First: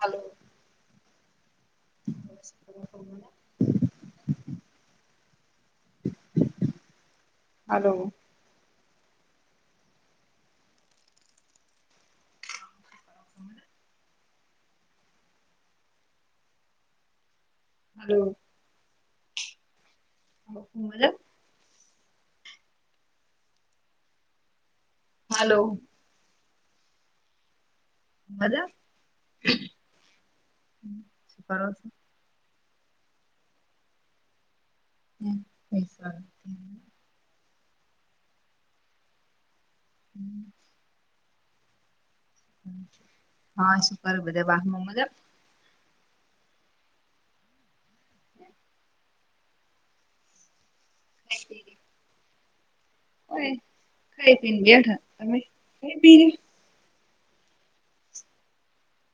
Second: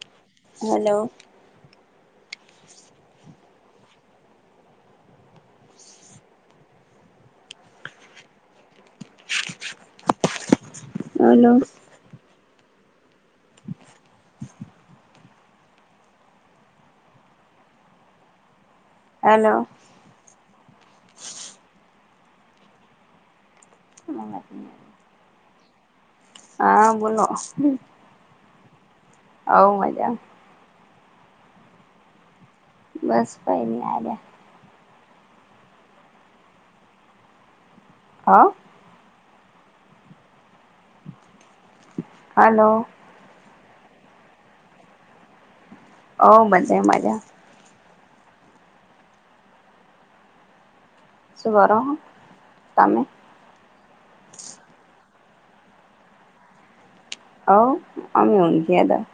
Hello hello. [inaudible] હાલો! Hello! [inaudible] હમ્મ. Hello! મતલબ [inaudible] હાલો! હા, બોલો. મજામાં? હવ મજામાં. હ શું કર સ. બસ કઈ ની આર્યા. હમ્મ પૈસા [inaudible] હ. હમ્મ. હલો. હા શું કર બધા [unintelligible] હ મજા. ઓ મજે મજા. [inaudible] સુકરો હો તમે. હોય ખાઈ પીને બેઠા તમે ખાઈ પી હવ અમે ઊગ્યા તા.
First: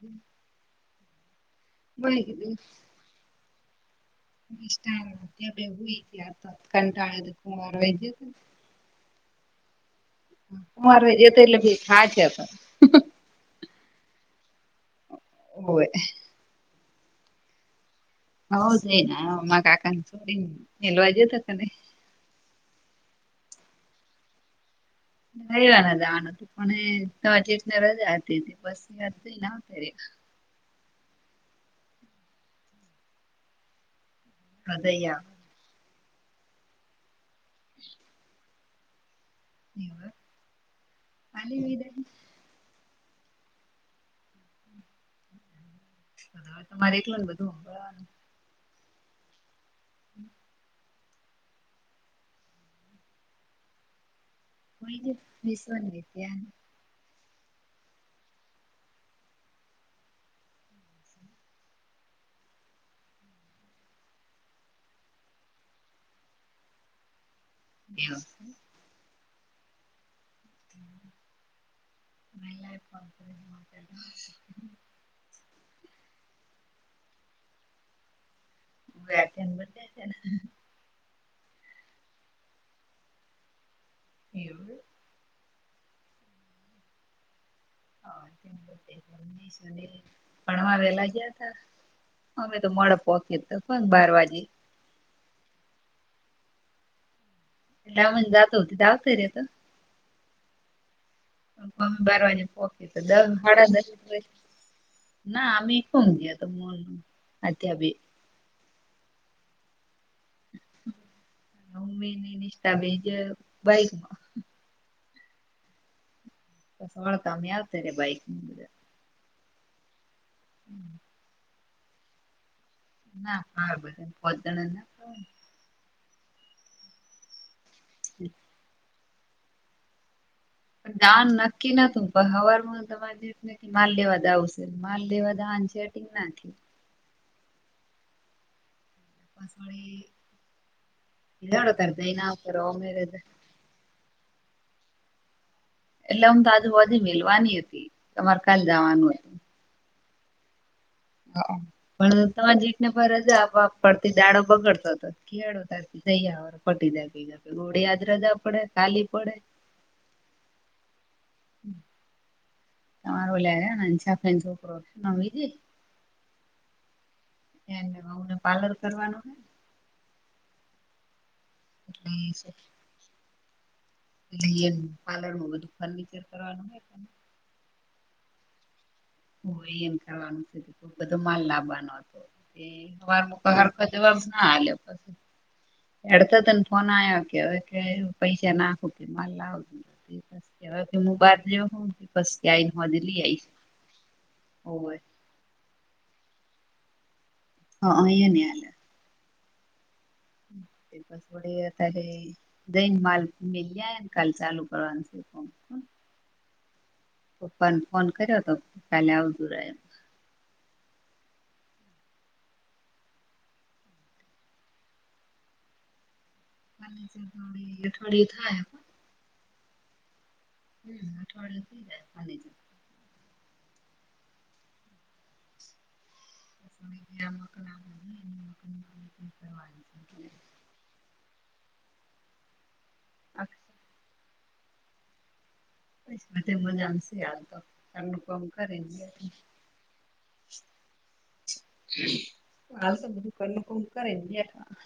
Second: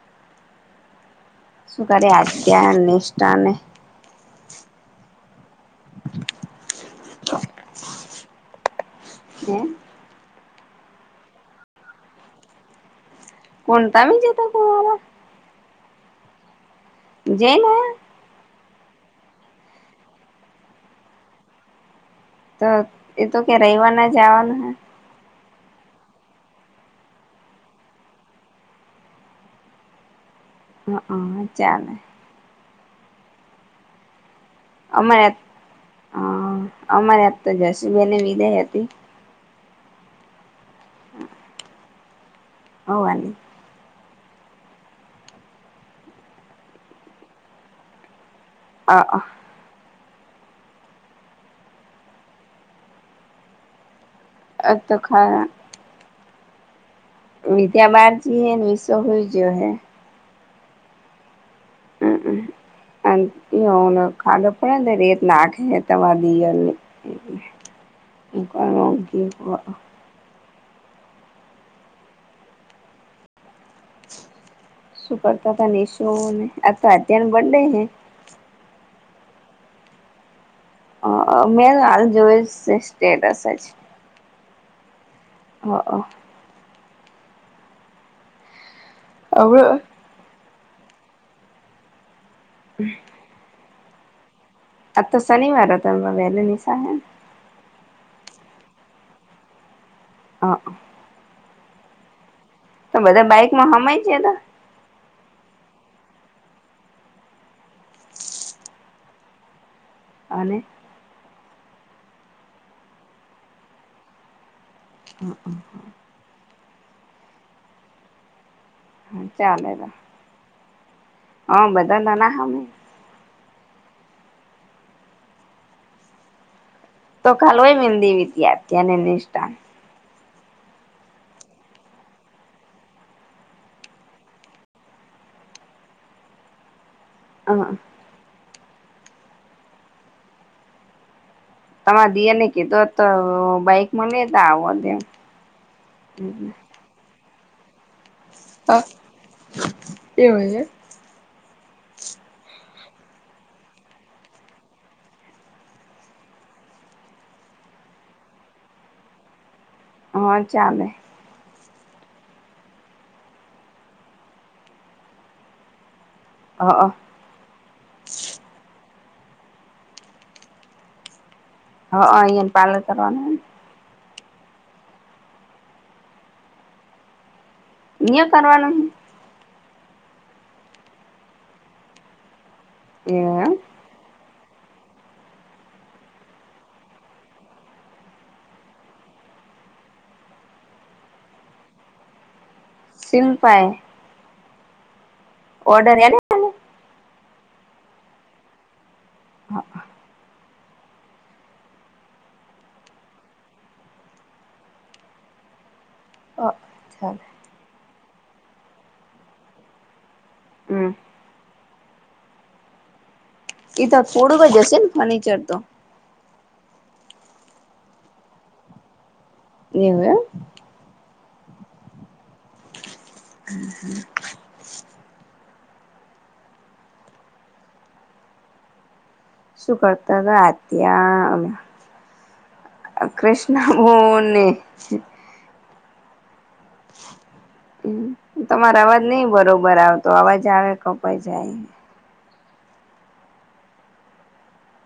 હમ્મ. શું કરે આધ્યા નિષ્ઠા ને. નિષ્ઠા આધ્યા બે હુઈ ગ્યા તા કંટાળે કુંમાર [inaudible] હમ્મ. કુંવારે જિયા તિયાં એટલે થાક્યા તા. કોણ તમે જિયા તા કુંવારે. હોવે [inaudible] આવ જઈ ને કાકાને છોડીને નીલવા જ તો કને તો એ તો કે રવિવર ના જવાનું હ રવિવાર ના જવાનું હતું પણટ રજા હતી હતી બસ વા હ હા ચાલે અયા હા અમારે આજ તો જશીબેન ને વિદાય હતી આલી વિદાય હોવા ન અવા તો મારી એ ટલે બધું [inaudible] [inaudible] તો કોઈ વિશ્વની રી ત્યા વિધ્યા બહાર જઈએ ને વિસવ હોઈ ગયો હે હમ હ એ ખાધો પડે રેત નાખે તમા દિયર ને અકકી ક મલા [inaudible] શું કરતા હતા નેશોને આ તો અત્યાર બર્ડે હે વ્યા છેને બધ છે મે હાલ જોઈ સ્ટેટસ જ એવ [inaudible] હ હવે ભણવા વેલા ગયા ત અમે તો મોડે પોકયો તો બાર વાગે આ તો શનિવાર હતા વહેલી નિશાળ મને જત હોતી ધાવત ર તો [inaudible] મમ્મી બારવાની પોખી તો દ બધા બાઈકમાં હાડા હમાય દ ગયા તા ના અી ખમ ગયા તોમ હતી હ ભી અને હું મે નહ નિષ્ઠતા બેજ બાઈકમાં [inaudible] હ હ હા પ સવાળ કમિયાાવ તેરી બઈકંગ [inaudible] હ ચલે એ ત [inaudible] [inaudible] હ બધા ના ના હમે ના હા બધા પો ના [inaudible] તો ખાલય મિંદી વિ પણ ત્યાત્યા પણ દાન નક્કી નતું હવારમાં તમારે માલ દેવા દાવ છે માલ દેવા દાન [inaudible] [inaudible] [inaudible] અહા પાસવાળ [inaudible] તમારા દિયાને કીધો તો બાઈકમાં લેતા આવો એટલે આમ તો આજુબ મેલવાની હતી તમારે કાલ જવાનું હતું એવ છે ને ફર જ ફડતી દાડો બગડતો હતો ખિયાળો તથી જ પટી ગો [inaudible] યાદ રજા પડે ખાલી પડે હા ચાલે હમ તમાર લે છોક છે વિીજ. [inaudible] હા હ. એનુ પાર્લર કરવાનું હ. અહ અહિયાયાને પાલન કરવાનુંને. એટ પાર્લરમાં બધું ફર્નિચર કરવાનું હોય. ઇયા કરવાવાનું. હો એને કરવાનું છે બધો માલ લાવવાનો હતો. એ હે હવાર એમ મુકા હરખતેવાર ના આલ પ. [inaudible] એડતા ત ફોન આયા કે પૈસા નાખમાં. કે હું બાર જે પસ આઈને દેલી આઈ શિલ્પા એ ઓય. [inaudible] ઓર્ડર એ. હા એ ન હાલ. બસડત્યારે જઈન માલ મલ જ કાલ ચાલુ કરવાનુંથી. હમ. અ પપ્પા ફોન કર્યો તો કાલે આવતું રે એમ. હમ એ તો પડોવ‌ઇગ જશે ફર્નિચર તો. અઠવાડિયે થાય એવુ એમ અઠવાડ થઈ જાયા. [inaudible] ના. શું કરતા હતા અ ત્યા અ. આખી કૃષ્ણ બોને. અચા. [inaudible] કામ તમારો કરીને અવાજ નઈ બેઠા. બરોબર આવતો અવાજ આવે કપાય છે. એઈ. હાલ તો બ દુકાન ન કામ કરેને ગઠા. [inaudible]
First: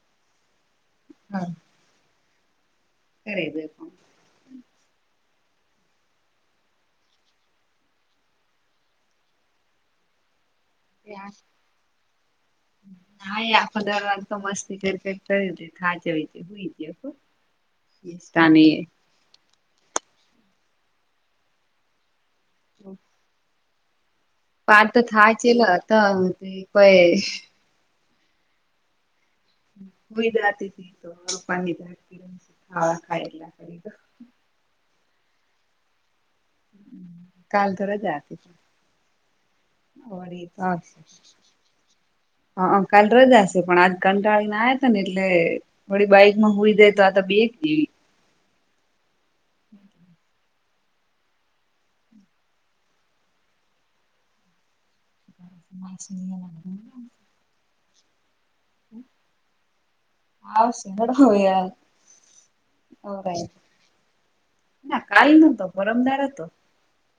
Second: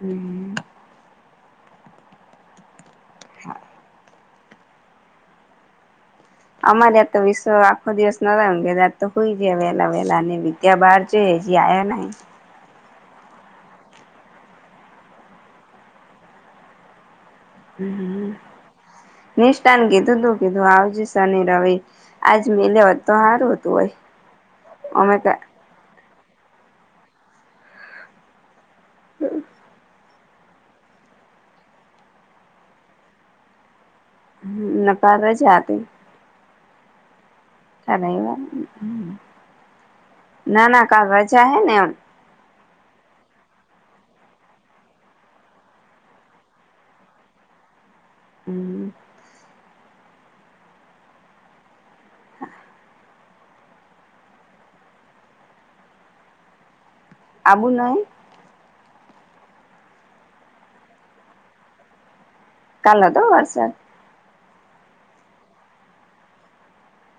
હમ. [inaudible] હા. કરે એ પણ. અમારે આ તો વિશ્વ આખો દિવસ ના તો હોઈ જાય વેહલા વેહલા ને. ત્યા બહાર છે હેજી આયા નહી. હા આખો દરવાજ તો મસ્તી કરેે કરી દ ખાજય જ નિષ્ઠાન કીધું તું કીધું આવજે શન રવિ આજ મે લ હોત તો સારું હતું ભાઈ. પાર તો થાય છે એલા કોઈ. ઈ જ તો ખાવા ખાય એટલા કરી. હપ જ આતી. કાલ થર જતી. ઓડી તો ના ના કાલ રજા હે ને એમ હ કાલ રજાશે. પણ આજ કંટાળી ના આવ હતા ને એટલે વળી બાઈક માં હોઈ દાય તો આ તો બે એવી. હમ. હમ્મ. હ. મા સુની લાગ. આબુ નહી. હા સંગળ હોય યાર. કાલનો તો અવરાય વર્ષ. ના કાલ નતો પરમદાર હતો.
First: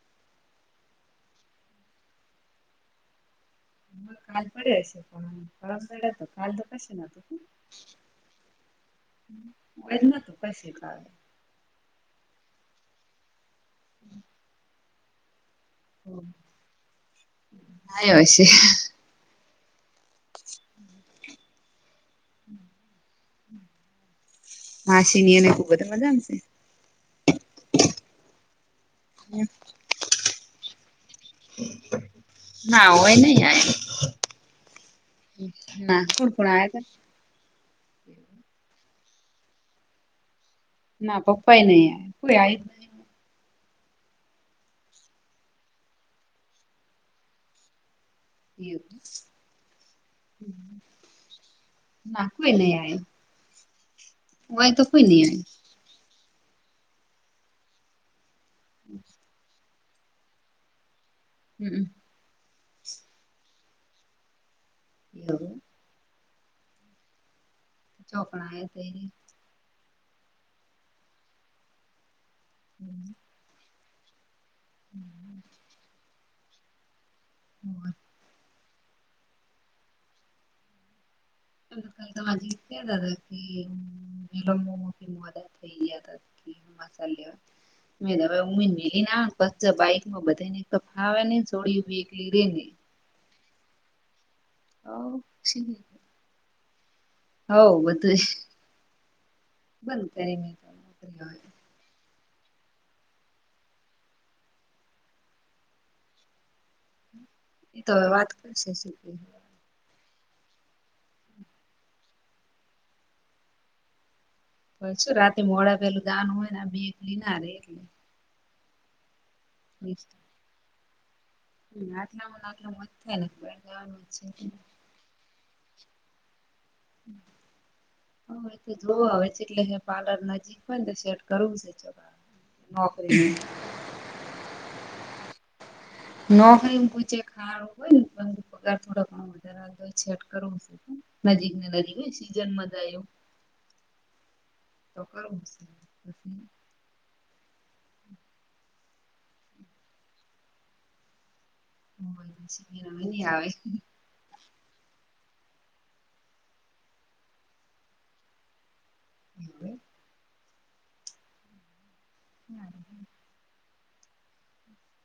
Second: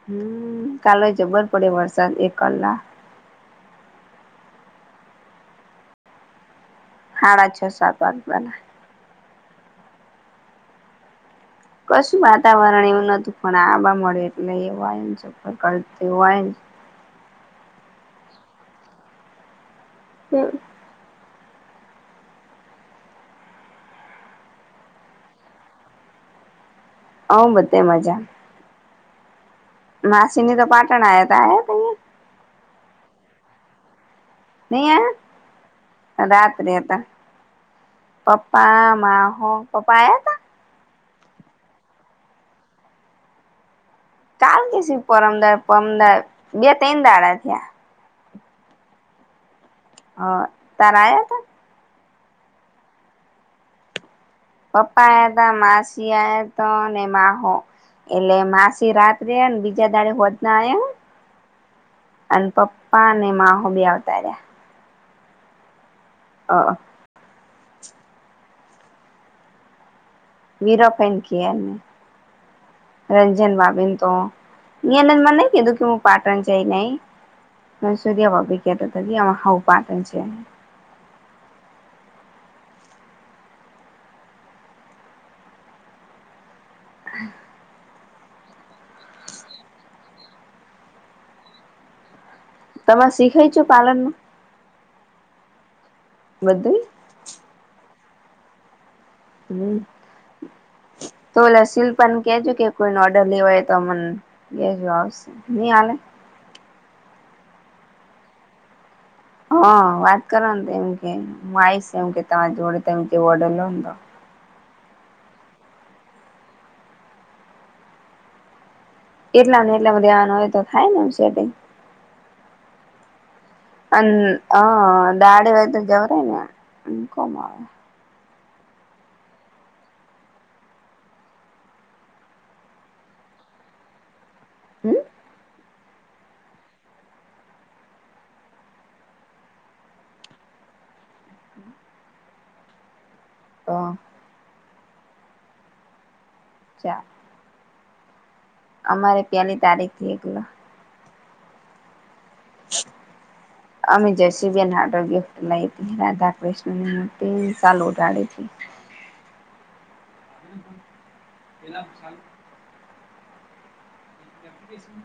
હમ્મ, ચાલે જબર પડે વરસાદ એક કલાક હ કાલ પડે છે પણ ફમ પડે તો કાલ તો કશે નતું. હાડા છ સાત વાત બલા એ જ ન તું પૈ શ ખાવે. કશું વાતાવરણ એવું નતું પણ આબા મળે એટલે એવું એમ કરતી હોય. ના છે. હમ્મ. [inaudible] માસીની અને ખૂબ મજાશે. હ બધે મજા. [inaudible] માસીની તો પાટણયા હ [unintelligible] નહી ના કોણ કોણ રાત્ર આયા રે હતા તા? પપ્પા મા હો પ્પા એ હતા. ના પપ્પા નહી પ આ જ ન કામ કે પરમદાર પરમદાર બે ત દાડા થયા. એ હા તાર હતા. ના કોઈ નહ આય. પપ્પા હતા માસી તો ને માહો એટલે માસી રાત્રે બીજા દાડે હોદનામ હમ્મ. પપ્પા અને માહ બી આવતાાર્યા એવવું. હ. ચોકડા એ તે વીરાપેન ક એમને રંજન બાબેન તો મને કેું કે હું પાટણ જાય નઈ એ હ સુર્યા ભ તા એમાં હ પાટન છે. અ ક તો હજી દાદા કે વિલોબમી મદદ થઈ જ મસાલે મે હવે [unintelligible] મેલી ના પંચર બાઈકમાં બધાને એક તો ફાવે નહી ને છોડી [unintelligible] તમારે શીખાય છ પાલન નું હવ શી બધુઈ હવ બધુંજ હમ્મ, તો લાશુલ પણ કેજ કે કોઈને ઓર્ડર લેવાય તો મન એ [unintelligible] નહીં આવે એ તો હવે વાત કરશે શ હા, વાત કરવા ને તો એમ કે હું આવીશ એમ કે તમારી જોડે તમે જે ઓર્ડર લો ને તો પછ રાતી મોડા પેલું ગાન હોય ને બેક લી ના રે એટલે એટલાને એટલામાં ધ્યાન હોય તો થાય [unintelligible] કઈ [unintelligible] અન છે અ દાળ હોય તો જવરાય ને કોમ આવે હ તો જોવ આવે છે એટલે પાર્લર નજીક હોય ને તો સેટ કરવું છે છોકરા નોકરી હમ્મ. ન ખાઈ પૂછે ખારું હોય ને પગાર થોડાક ઘણો વધારે આવતો [unintelligible] કરવું નજીકને નજીક ને સીઝનમાં થાય એવું તો તો કરું પછી ચા [inaudible] અમારે પેલી તારીખથી એકલા [unintelligible] હવે નહીં આવે દિવ્ય નાટગ્ય મૈત્રી રાધાકૃષ્ણની મુર્તિ [unintelligible] છે [inaudible] પેલા [unintelligible] [unintelligible] એપ્લિકેશન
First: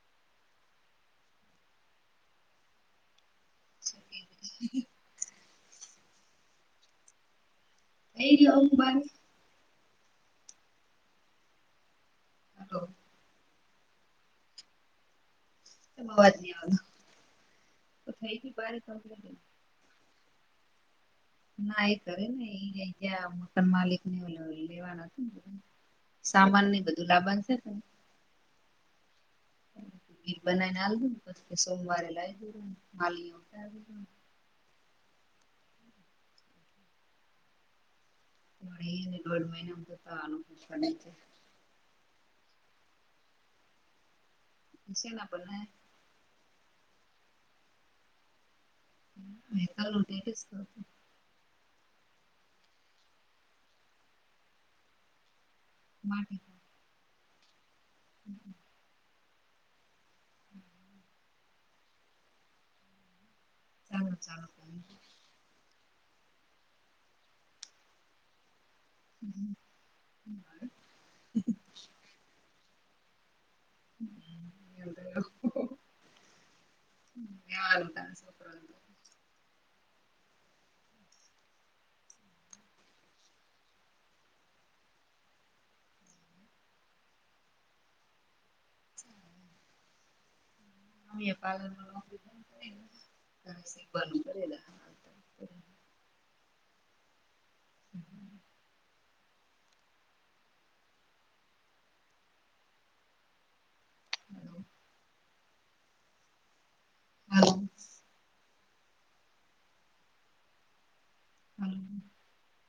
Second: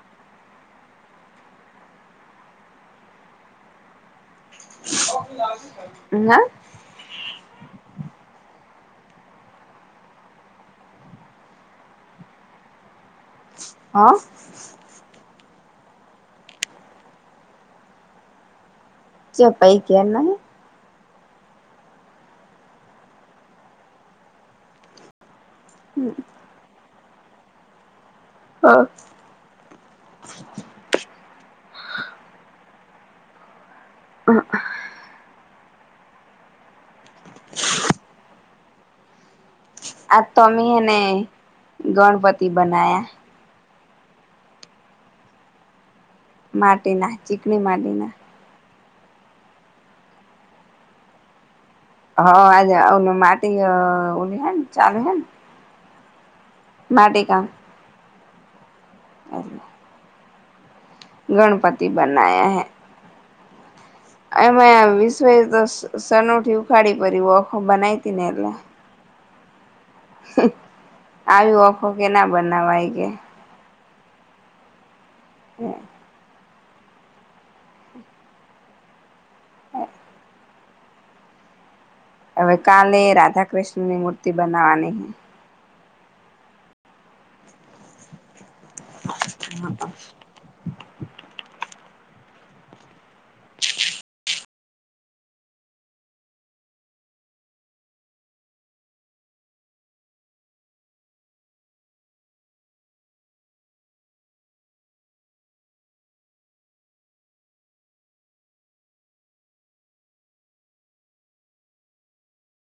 [unintelligible] [unintelligible] એ [unintelligible] હેલો! હઅ એ અવાજ નહી આવ તો થઈ [unintelligible] ચ પૈ કેના ના એ કરે ને એ ત્યાં મકાન માલિક ને લેવાના હત ને સામાનને બધું લાવવાનું છે ને આ ઘી બનાવીને હાલ દો ને પછ સોમવારે લાઈ દોન હાલી [unintelligible] હ [unintelligible] [unintelligible] આ તોમી એને ગણપતિ બના્યા શેના બનાયા માટીના, ચીકણી માટીના [unintelligible] હ, આજે માટી અઓની હેન ચાલે હેન માટી માટી કામ [unintelligible] એટલે ગણપતિ બનાયા હૈ ચાલો ચાલો એમાં વિશ્વ તો સનોઠી ઉખાડી પ ઓખો બનાયતી ને એટલે હમ આવી ઓખો કે ના બનાવાય કે હમ હે સારું તારા છોકરા ન તો હ હવે કાલે રાધા કૃષ્ણની મૂર્તિ બનાવાની હે હમ [unintelligible] અમે પાલન [unintelligible] [unintelligible] હલો હમ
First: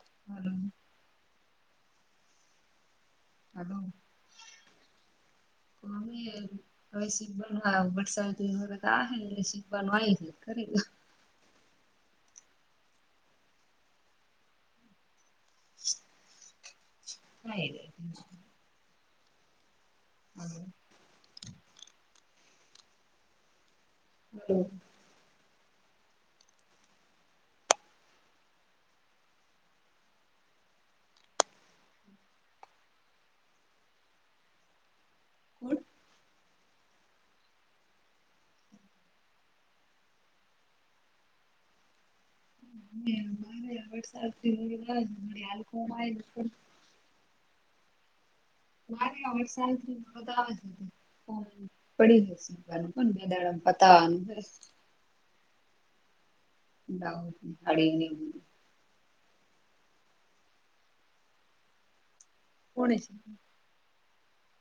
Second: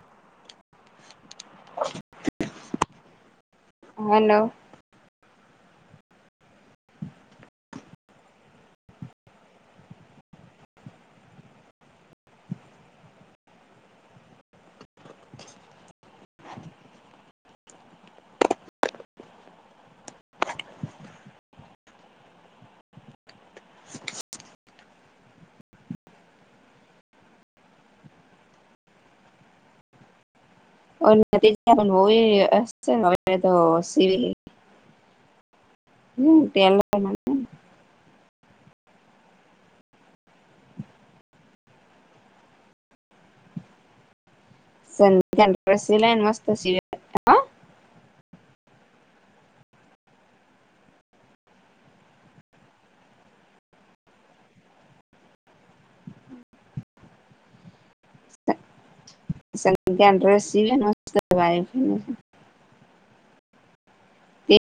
હ હાલો [inaudible] [unintelligible] [inaudible] હા એ તો છે. [inaudible] [unintelligible] [unintelligible] સિવિલ [inaudible] હું [unintelligible] [unintelligible] વરસાદ સંધ્યા ડ્રેસ સિલાય ને મસ્ત [unintelligible] સીવે હા પડી જશે [unintelligible] કોન બે દાડા મ. પતાવાનું [unintelligible] [unintelligible] કોણે [unintelligible]